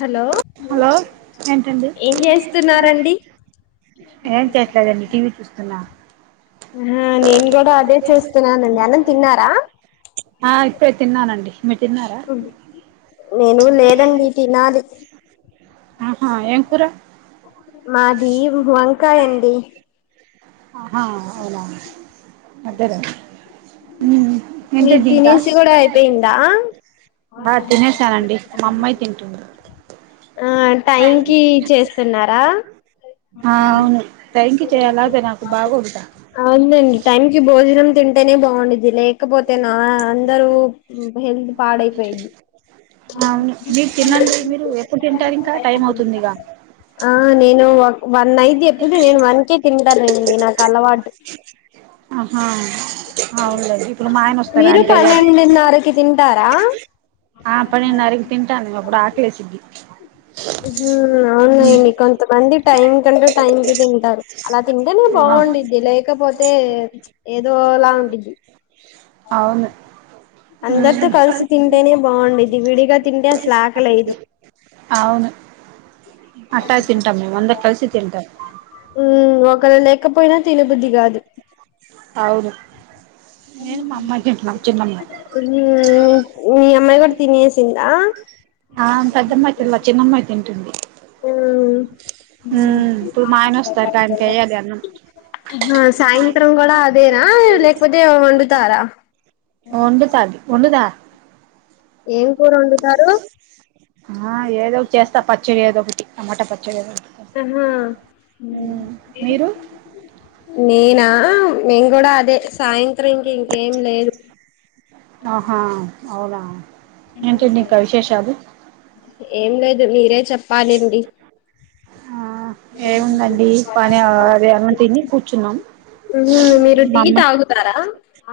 Hello hello ఏంటండి ఏం చేస్తున్నరండి ఏం చేయట్లేదండి టీవీ చూస్తున్నా ఆ నేను కూడా అదే చూస్తున్నాను అనం తిన్నారా, ఆ ఇప్పుడే తిన్నానండి మీరు తిన్నారా నేను లేదండి తినాలి ఆహా ఏం కూర మాది వంకాయ అండి హా అవునా అదేద మ ఏంటే మీది జీకా తినేసి కూడా అయిపోయిందా బ తినేసానండి మా అమ్మాయి తింటుంది ఆ టైం కి చేస్తున్నారా ఆ అవును టైంకి చేయాలి అదే నాకు బాగోదుగా అవుందండి టైంకియూ భోజనం తింటేనే బాగుం ఇ పోతే అయితే నా అందరుూ హెల్త్ పాాడయిపోయింది పుట్టింట ఇంకా టైం అవుతుంది ఇగా ఆ నేను వన్ ఐదు ఎప్పుడు నేను వన్కే తింటానండి నాకు అలవాటు ఆహా అవులేండి ఇప్పుడు మా ఆయన వస్తారు మీరు అంటేయ పన్నెండున్నరకి తింటారా ఆ పనిరకి తింటా అ కూడా ఆకలే సిద్ది హ అవును ఏమ కొంత బంది టైం క అ తింటారు అలా తింటేనే బాగుంద్ది లేకపోతే ఏదోలా ఉంటిది అవును విడిగా తింటే అసలు ఆకలేయదు అవును అట్టా తింటామ్ వంద కలిసి తింటాం హ్మ్ ఒక్క లే అపోయినా తినబుద్ధ కాదు అవును నేను మా అమ్మాయి తింటున్నాం చిన్నమ్మాయి మీ అమ్మాయి కూడా తినేసిందా జన్నమ అయి తింటుంది ఉమ్ ఇప్పుడు మా ఆయన వస్తారు ఆయనకి వేయాలి అన్నం సాయంత్రం కూడా అదేనా లేకపోతే వండుతారా వండుతా ఉందా ఏ కూర వండుతారు ఆ ఏదో ఒకటి చేస్తా పచ్చడి అదగ ఒకట్టి టమాట పచ్చడి అదొటి ఆహా మీరు నేనా మేము కూడా అదే సాయంత్రం ఇంక ఇంకేం లేదు ఆహా అవునా ఏంటండి ఇంకా విశేషాలు ఏం లేదు మీరే చెప్ప పాలడి ఆ ఏముందండి పని అది అన్న తిని కూర్చున్నాం మీరు మా టీ అమ్మ తాగుతారా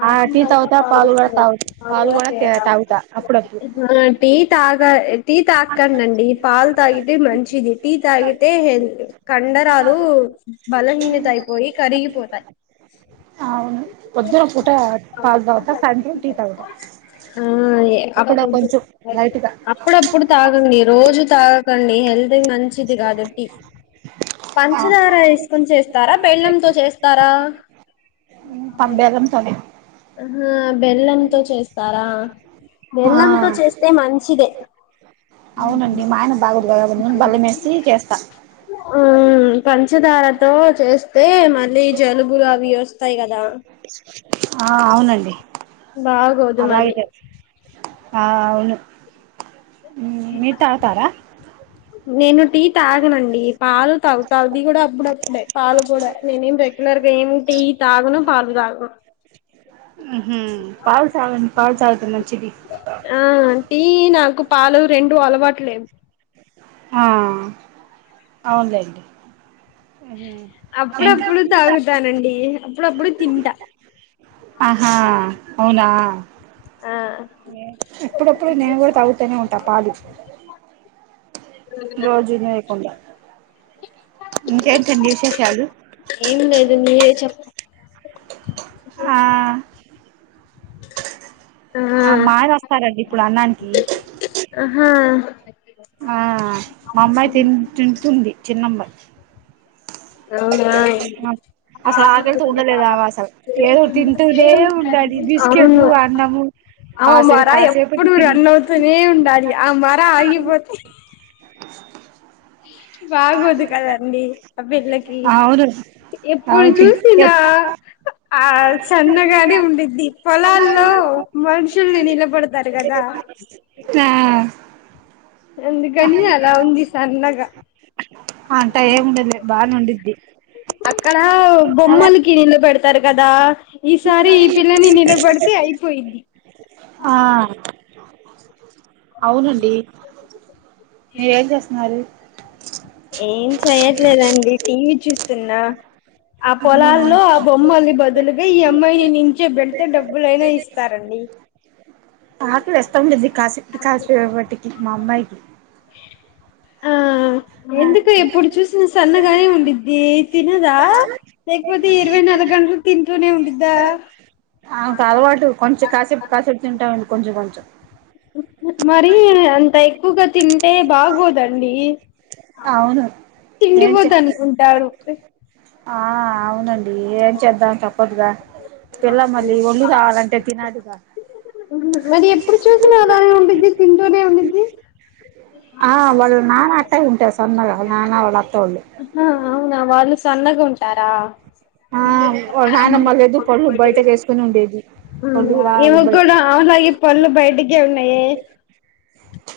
ఆ టీ తాగుతా పాలు కూడా తాగుత పాలు కూడా తాగుతా అప్పుడప్పుడు ఆ టీ తాగ టీ తాకండండి పాలు తాగితే మంచిది టీతాగగితే హదు కండరాలు బలహీనత అయిపోయి కరిగిపోతాయి అవును పొద్దున పూట పాలు తాగుతా సాయంత్రం టీ తాగుతా ఆ ఎప్పుడో కొంచెం లైట్ గా అప్పుడప్పుడు తాగండి రోజు తాగం హెల్త్ మంచిది కాదట్టి పంచదార వేసుకొని చేస్తారా బలంతో చేస్తారా పం బెల్లంతోనే ఆా బెల్లంతో చేస్తారా ఆ బెల్లంతో చేస్తే మంచిదే అవునండి మా ఆయన బాగోదు కదా నేను బెల్లం వేసి చేస్తా ఆ పంచదారతో చేస్తే మళ్ళీ జలుబులు అవి వస్త ఆ అవునండి బాగోదు అలాగే మళీ చేస్తా. ఆ అవును ఉ మీరు తాగుతారా నేను టీ తాగనండి పాలు తాగుత, అదికూడా అప్పుడప్పుడే పాలు కూడా నేనేం రెగ్యులర్ గా ఏం టీ తాగను పాలు తాగను. ఉహు పాలు తాగండి పాలు తాగితే మంచిది ఆ అంటీ నాకు పాలు రెండు అలవాటులేవు. ఆ అవునులెండి అప్పుడప్పుడు తాగుతానండి అప్పుడప్పుడు తింటా ఆహా ఆ ఎప్పుడప్పుడు నేను కూడా తాగుతూనే ఉంటా పాలు రోజునేేయకుండా ఇంకేంటండి విశేష ఎం లేదు మీరే చెప్ ఆ టి టిన్ [unintelligible] ఆ మాయన వస్తారండి, ఇప్పుడు అన్నానికి ఆహా ఆ మా అమ్మాయి తి తింటంటుంది చిన్నమ్మాయి అవునా అసలు ఆకలితో ఉండలేదామె అసలు ఏదో తింటూనే ఉండాలి బిస్కెట్లు అవునా అన్నము ఆ కాసేపు మరా ఎప్పుడు కాసేపటికి తిండి రన్ అవుతూనే ఉండాలి. ఆ మరా ఆగిపోతే బాగోదు కదండి అబ్ బిలకి అవును ఎప్పుడు అవుతి చూసినా ఎప్పుడు ఆ సన్నగానే ఉండింది. పొలాల్లో మనుషుల్ని నిలబడతారు కదా ఆ అందుకని అలా ఉంది సన్నగా అంట ఏం ఉండదులే బానే ఉండిద్ది అక్కడ బొమ్మలు కి నీళ్ళ పెడతారు కదా ఈసారి ఈ పిల్లని నిలబడితే అయిపోయింది ఆ ఆ [unintelligible] అవునండి మీరేం చేస్తున్నారు. ఏం చెయ్యట్లేదండి టీవీ చూస్తున్నా, ఆ పొలాల్లో ఆ బొమ్మల్ని బదులుగా ఇ ఇస్తారండి కాకులు ఇస్తా ఉంటుంది కాశపుటి కాసిపు వాటికి మా అమ్మాయికి ఆ [unintelligible] ఎందుకు ఎప్పుడు చూసిన సన్నగానే ఉండిద్ది తినదా లేకపోతే ఇరవై నాలుగు గంటలు తింటూనే ఉండిద్దా అకు అలవాటు కొంచం కాసపు కాసేపు తింటాముండి కొంచెం కొంచం మరి అంత ఎక్కువగా తింటే బాగోదండి అవును ఏం చే తిండిబోతు అనుకుంటారు ఆ అవునండి ఎం చేద్దాం తప్పదుగా పిల్ల మళ్ళీ వళ్ళు కావాలంటే తినాలిగా మరి ఎప్పుడు చూసినా అలానే ఉండిద్ది తింటూనే ఉండిద్ది [unintelligible] ఆ వల్ల నానా ఉంటా సన్నగా ననా వాళ్ళు అత్త వాళ్ళు సొన్నగా ఉంటారా ఆ నానమ్మర్లేదు పళ్లు బయటకి వేసుకుని ఉండేది పళ్ళు రా ఈమెకి బయట కూడా అమలాగి పళ్లు బయటికే ఉన్నాయి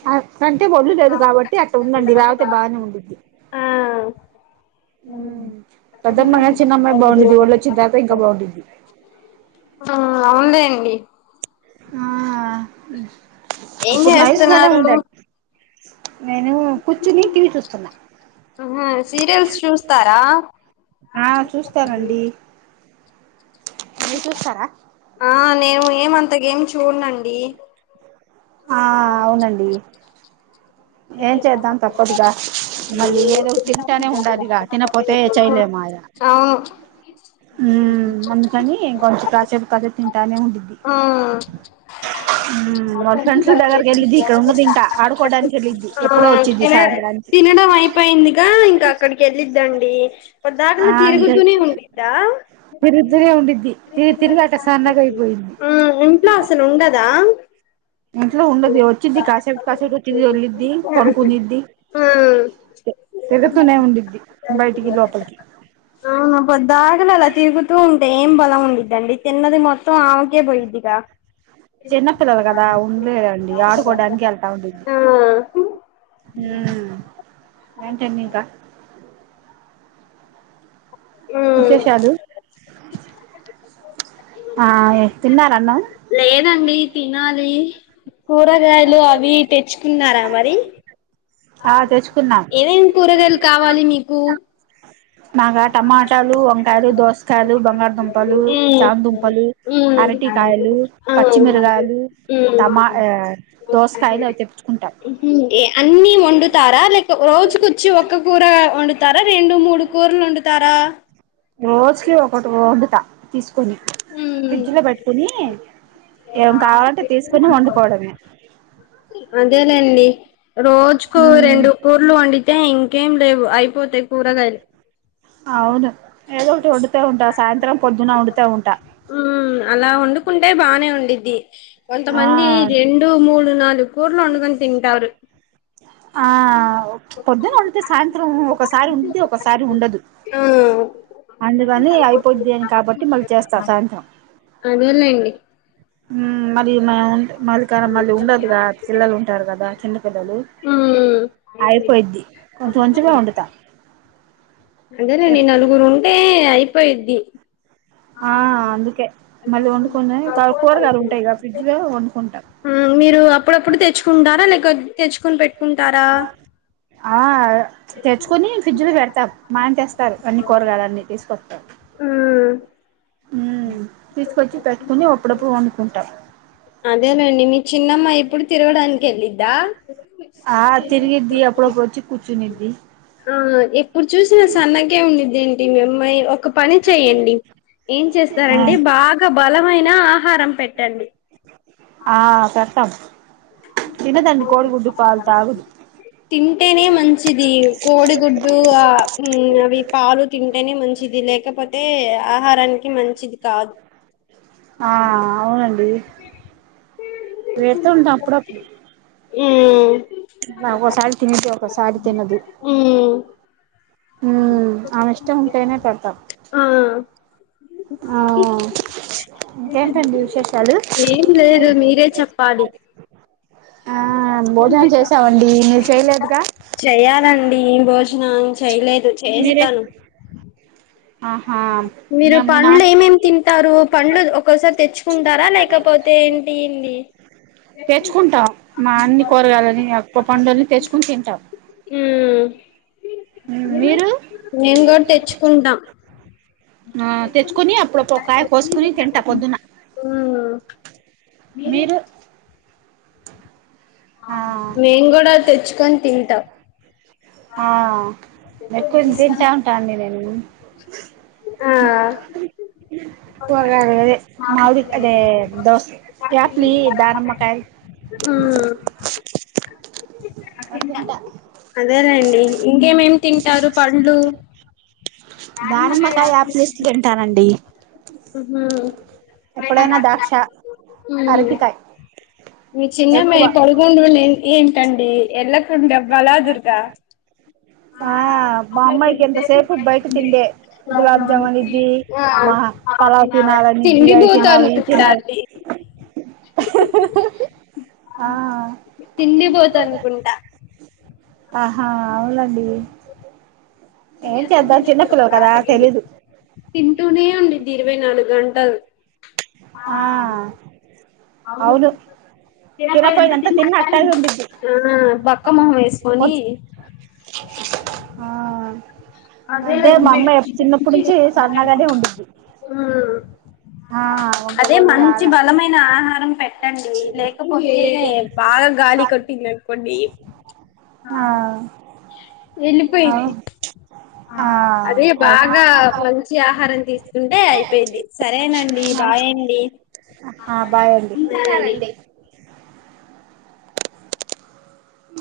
ఆ అంటే వొళ్ళు లేదు కాబట్టి అట్ ఉందండి లేకతే బాగానే ఉండద్ది చిన్నమ్మాయి బాగుండిద్ది ఒళ్ళు వచ్చిన తర్వాత ఇంకా బాగుండిద్ది అవుంది అడి ఆ ఏం అప్పుడు నైస్ గానే చేస్తున్నారు ఉండాలి నేను కూర్చుని టీవీ చూస్తున్నా హా సీరియల్స్ చూస్తారా ఆ చూస్తానండి మీరు చూస్తారా ఆ నేను ఏమ అంతగేం చూడనండి [inaudible] ఆ అవునండి ఏం చేద్దాం తప్పదుగా మళ్ళీ ఏదో తింటానే హా ఉండాలిగా తినపోతే చేయలేము ఆయ ఉమ్ హా అందుకని కొంచెం కాసేపు కాసేపు తింటానే ఉండిద్ది హా ఉమ్ వాళ్ళ ఫ్రెండ్స్ దగ్గరకి వెళ్ళిద్ది ఇక్కడ ఉండదు ఇంకా ఆడుకోవడానికి హా వెళ్ళిద్ది ఆ ఎప్పుడో వచ్చిద్ది త సాయంత్రానికి తినడం అయిపోయిందిగా ఇంకా అక్కడికి వెళ్ళిద్దండి పోదకలు ఆ ఇంకా తిరుగుతూనే ఉంద్దా తిరుగుతూనే ఉండిద్ది తిరిగి తిరిగి అట్ట సన్నగా అయిపోయిద్ది ఇంట్లో అసలు ఉండదా ఇంట్లో ఉండది వచ్చిది కాసేపు కాసేపు వచ్చిది వెళ్ళద్ది తిరుగుతూనే ఉండిద్ది బయటికి లోపలికి ద్దగ తరుగుతూ ఉంట ఏం బలం ఉండిందండి తిన్నది మొత్తం ఆవకే పోయిద్దిగా చిన్న పిల్లలు కదా ఉండలేరండి హ ఏంటిఅండి ఇంకా అ విశేషాలు ఆ తిన్నార అన్నం లేదండి తినాలి కూరగాయలు అవి తెచ్చుకుంట అ ఆ తెచ్చు ఏవేం కూరగాయలు కావాలి మీకు మాకా టమాటాలు వంకాయలు దోస కాదు బా [unintelligible] బంగారుదుంపలు చామదుంపలు అరటికాయలు పచ్చిమిరకాయలు తమా దోసకాయలు అవి తెప్పి అన్ని వండుతారా లేక రోజుకొచ్చి ఒక్క కూర వండుతారా రెండు మూడు కూరలు వండుతారా తీసు ని ఉమ్ ఫ్రిడ్జ్ లో పెట్టుకొని ఏం కావాలంటే తీసుకుని వండిపోవడమే ండి [unintelligible] రోజుకు రెండు కూర్లు వండి అయితే ఇంకేం లేవు అయిపోతే కూరగాయలు అవును ఏదో ఒకటి వండుత ఉంటా సాయంత్రం పొద్దున వండుత స్త ఉంటా ఉ అలా వండుకుంటే బాగానే ఉండిద్ది ఆ కొంతమంది రెండు మూడు నాలుగు కూరలు వండుకొని తింటారు ఆ పొద్దున వండితే సాయంత్రం ఒకసారి ఉంటది ఒకసారి ఉండదు ఆ అందుకని అయిపోది అని కాబట్టి మళ్ళీ చేస్త సధాంటం [unintelligible] అదేలేండి ఉ మరియున్నాయ మళ్ళీ కా మళ్ళీ ఉండదుగాద పిల్లలు ఉంటారు కదా చిన్నపిిల్లలు ఉమ్ అయిపోయిద్ది కొంచ కొంచమె వండుతా అదేనండి నలుగురు ఉంటే అయి ప్పయిది ఆ అందుకే మళ్ళీ వండుకునే కూరగాయలు ఉంటాయి గ ఫ్రిడ్జ్ లో వండుకుంటా మీరు అప్పుడప్పుడు తెచ్చుకుంటారా లేక తెచ్చుకుొని పెట్టుకుంటారా ఆ తెచ్చుకుని ఫ్రిడ్జ్ లో పెడతాం మాఆయన తెస్తారు అన్ని కూరగాయల అన్నీ తీసుకొస్తాారు ఉమ్ తీసుకొచ్చి పెట్టుకుని అప్పుడప్పుడు వండుకుంటాం అదేనండి మీ చిన్నమ్మ ఇప్పుడు తిరగడానికి వెళ్ళిద్దా ఆ తిరుగిద్ది పప్పుడుకు వచ్చి కు కూచునిధది [unintelligible] ఇ ఇప్పుడు చూసిన సన్నకే ఉండిది ఏంటి మీఅ మై ఒ ఒక పని చెయ్యండి ఏం చేస్తారంటే బాగా బలం అయినా ఆహారం పెట్టండి ఆ పెడ్తాం తింటనే మ మంచిది కోడిగుడ్డు ఆ మ్మ్ అవి పాలు తింటేనే మంచిది లేకపోతే ఆహారానికి మంచిది కాదు ఆ అవునండి వేస్తుంట అప్పుడప్పుడు మ్మ్ ఆ ఓసారి తిన్నది ఒకసారి తినదు మ్ మ్మ్ ఆమిష్ట ఉంటేనే పెడ్తా ఆ ఇంకేంటండి విశేషాలు ఏం లేదు మీరే చెప్పాలి ఆ భోజనం చేసామండి మీరు చేయలేదుగా చేయాలండి ఈరోజున చెయ్యలేదు మీరే చేస్తాను ఆహా మీ మీరు మీ పండ్లు నాన్న ఏమేం తింటారు పండ్లు ఒక్కోసారి తెచ్చుకుంటారా లేకపోతే ఏంటింది తెచ్చుకుంటాం మా అన్ని కూరగాయలని ప పండుల్ని తెచ్చుకుని తింటాం మ్మ్ మీరు మేం కూడా తెచ్చుకుంటాం ఆ తెచ్చుకొని అప్పుడకోకాయ కోసుకొని తింట పొద్దున మీరు ఆ మేము కూడా తెచ్చుకొని తింటాం ఆ ఎక్కువ తింటా ఉంటాండి నేను ఆ కూరగాయలు అదే మామిడి అదే దోస యాప్లి దానిమ్మకాయలు మ్మ్ అ తింట అదేనండి ఇంకేమేం తింటారు పండ్లు దానిమ్మకాయ్ యాపిలిస్ తింటానండి హుహుమ్మ్ ఎప్పుడైనా దాక్ష ఉమ్ అరటికాయ్ మీ చిన్నమ్మాయి పడ్గొంగూటుండే ఏంటం ఈ ఎల్లకుండబ్బలాదుర్గ ఆ మా అమ్మాయికి ఎంతసేపు బయట తిండే గులాబ్ జామున్ ఇది ఆ మా పలావ్ తినాలనిద్ది అవి తినాలి ఇవి తిండిబోతనుకుంట తినాలి అండి ఆ తిండిబో తనుకుంట ఆహా అవునండి ఏం చేద్దం చిన్న పిల్లలు కదా తెలీదు టూనే ఉండిద్ది ఇరవై నాలుగంటలు ఆ అవును తినకపోయి అంతా తినపోయినంత తిన్న తిన్నట్టే అట్టాగే ఉండి ఉండిద్ది ఆ బక్క మోహం వేసుకొని. వచ్చి ఆ అదే [inaudible] అంటే మా అమ్మ చిన్నప్పటి నుంచి సన్నగానే ఉండిద్ది ఆ వంక అదే బరువు మంచి రాలే బలమైన ఆహారం పెట్టండి లేకపోతే బాగా గాలి కొట్టి లేపండి హా ఆ అవు వెళ్లిపోయింది. ఆ అదే బాగా మంచి ఆహారం తీసుకుంటే అయిపోయింది సరేనండి బాయ్ అండి. హా బాయ్ అండి ఉంటానండి